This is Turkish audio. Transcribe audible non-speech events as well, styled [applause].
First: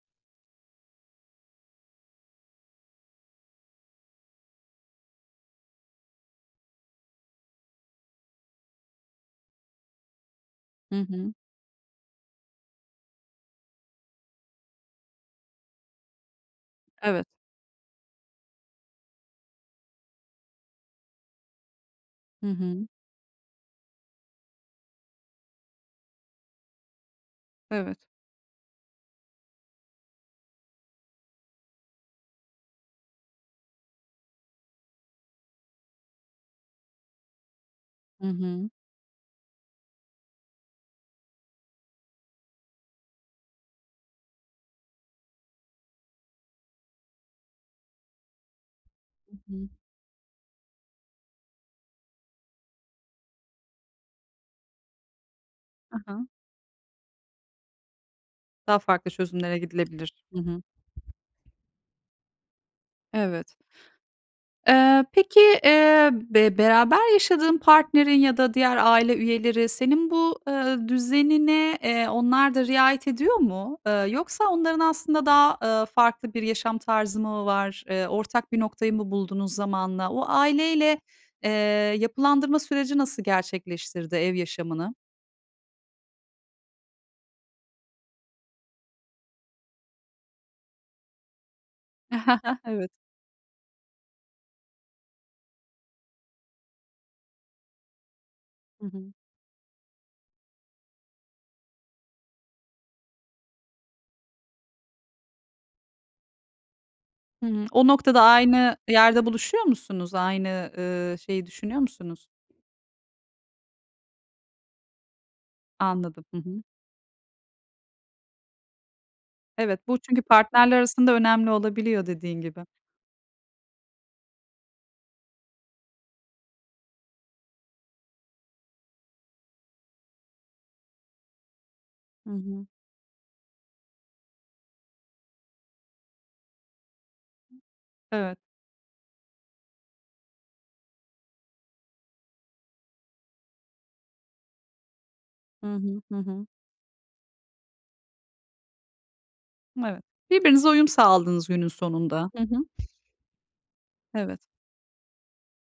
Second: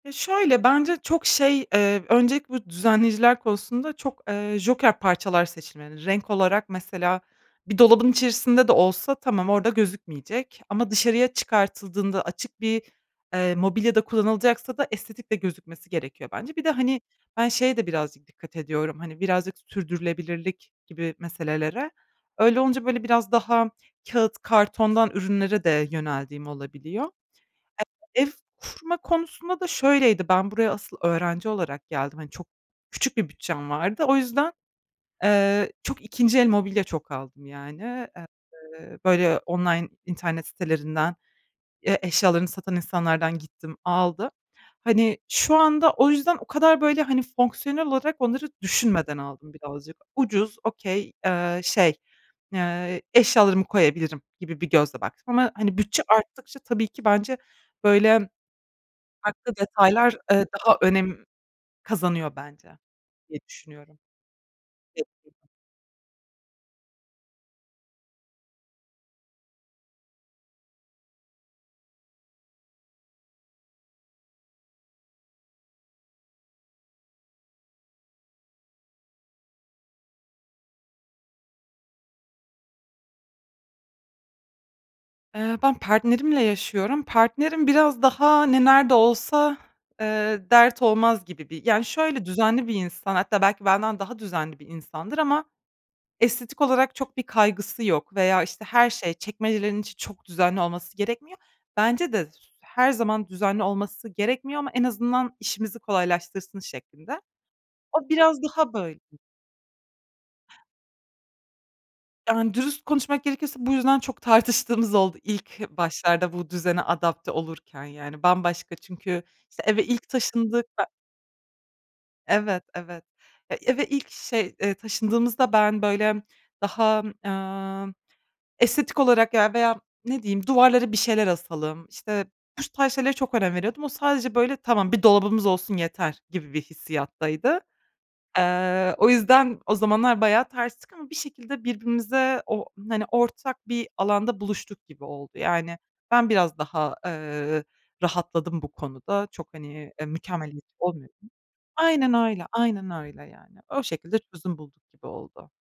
Ya, şöyle, bence çok şey, eee, öncelikle bu düzenleyiciler konusunda çok, eee, joker parçalar seçilmeli. Renk olarak mesela bir dolabın içerisinde de olsa tamam orada gözükmeyecek ama Hı hı. dışarıya çıkartıldığında açık bir, eee, mobilyada kullanılacaksa da estetik de gözükmesi gerekiyor bence. Bir de, hani, Evet. ben şeye de birazcık dikkat ediyorum, hani, birazcık sürdürülebilirlik gibi meselelere. Hı Öyle olunca, hı. böyle, biraz daha kâğıt kartondan ürünlere de yöneldiğim olabiliyor. Evet. Ev kurma konusunda da şöyleydi, ben buraya asıl öğrenci olarak geldim. Hani, çok küçük bir bütçem vardı. O yüzden, eee, çok 2'nci el mobilya çok aldım yani. Hı hı. Eee, böyle, online internet sitelerinden, Ya, eşyalarını satan insanlardan gittim, aldım. Hani, şu anda o yüzden o kadar, böyle, hani, fonksiyonel olarak onları düşünmeden Hı aldım bir de hı. alacak Ucuz, okay eee, şey, eee, eşyalarımı koyabilirim gibi bir gözle baktım. Ama, hani, Hı bütçe hı. arttıkça tabii ki bence, böyle, Daha farklı farklı çözümlere detaylar, gidilebilir. Hı eee, hı. daha önem kazanıyor bence diye Evet. düşünüyorum. Eee, peki, eee, be beraber yaşadığın partnerin ya da diğer aile üyeleri senin bu, ııı, düzenine, eee, onlar da riayet ediyor mu? Eee, yoksa onların aslında daha, ııı, farklı bir yaşam tarzı mı var? Eee, ortak bir noktayı mı buldunuz zamanla? O aileyle, eee, yapılandırma süreci nasıl gerçekleştirdi ev yaşamını? Eee, ben partnerimle yaşıyorum. Partnerim biraz daha ne nerede olsa, eee, dert olmaz gibi bir yani, şöyle, [chuckles] düzenli bir Evet. insan, hatta belki benden daha düzenli bir insandır ama estetik olarak çok bir kaygısı yok veya, işte, Hı her hı. şey, çekmecelerin için çok düzenli olması gerekmiyor. Bence de s her zaman düzenli olması gerekmiyor ama en azından işimizi kolaylaştırsın şeklinde. Hı hı. O O noktada biraz daha aynı böyle. yerde buluşuyor musunuz? Aynı, ııı, şeyi düşünüyor musunuz? Yani, dürüst konuşmak gerekirse bu yüzden çok tartıştığımız oldu ilk Anladım. başlarda Hı bu hı. düzene adapte olurken, yani, bambaşka çünkü, işte, Evet. eve Bu ilk çünkü taşındık, partnerler be arasında önemli olabiliyor dediğin Evet, gibi. evet, ya, eve ilk şey, eee, taşındığımızda ben, böyle, daha, eee, estetik olarak ya, veya, ne diyeyim, duvarlara bir şeyler asalım, işte, Hı bu hı. tarz şeylere çok önem veriyordum. O sadece, böyle, "Tamam, bir dolabımız olsun yeter." gibi bir hissiyattaydı. Evet. Eee, o yüzden o zamanlar bayağı terstik ama bir şekilde birbirimize o, hani, ortak bir alanda buluştuk gibi oldu. HI Yani, hı. Hı ben hı. biraz daha, eee, rahatladım bu konuda. Çok, hani, Evet. mükemmeliyet Birbirinize uyum olmuyordum. sağladınız günün Aynen sonunda. Hı öyle, hı. aynen öyle yani. O şekilde Evet. çözüm bulduk gibi oldu.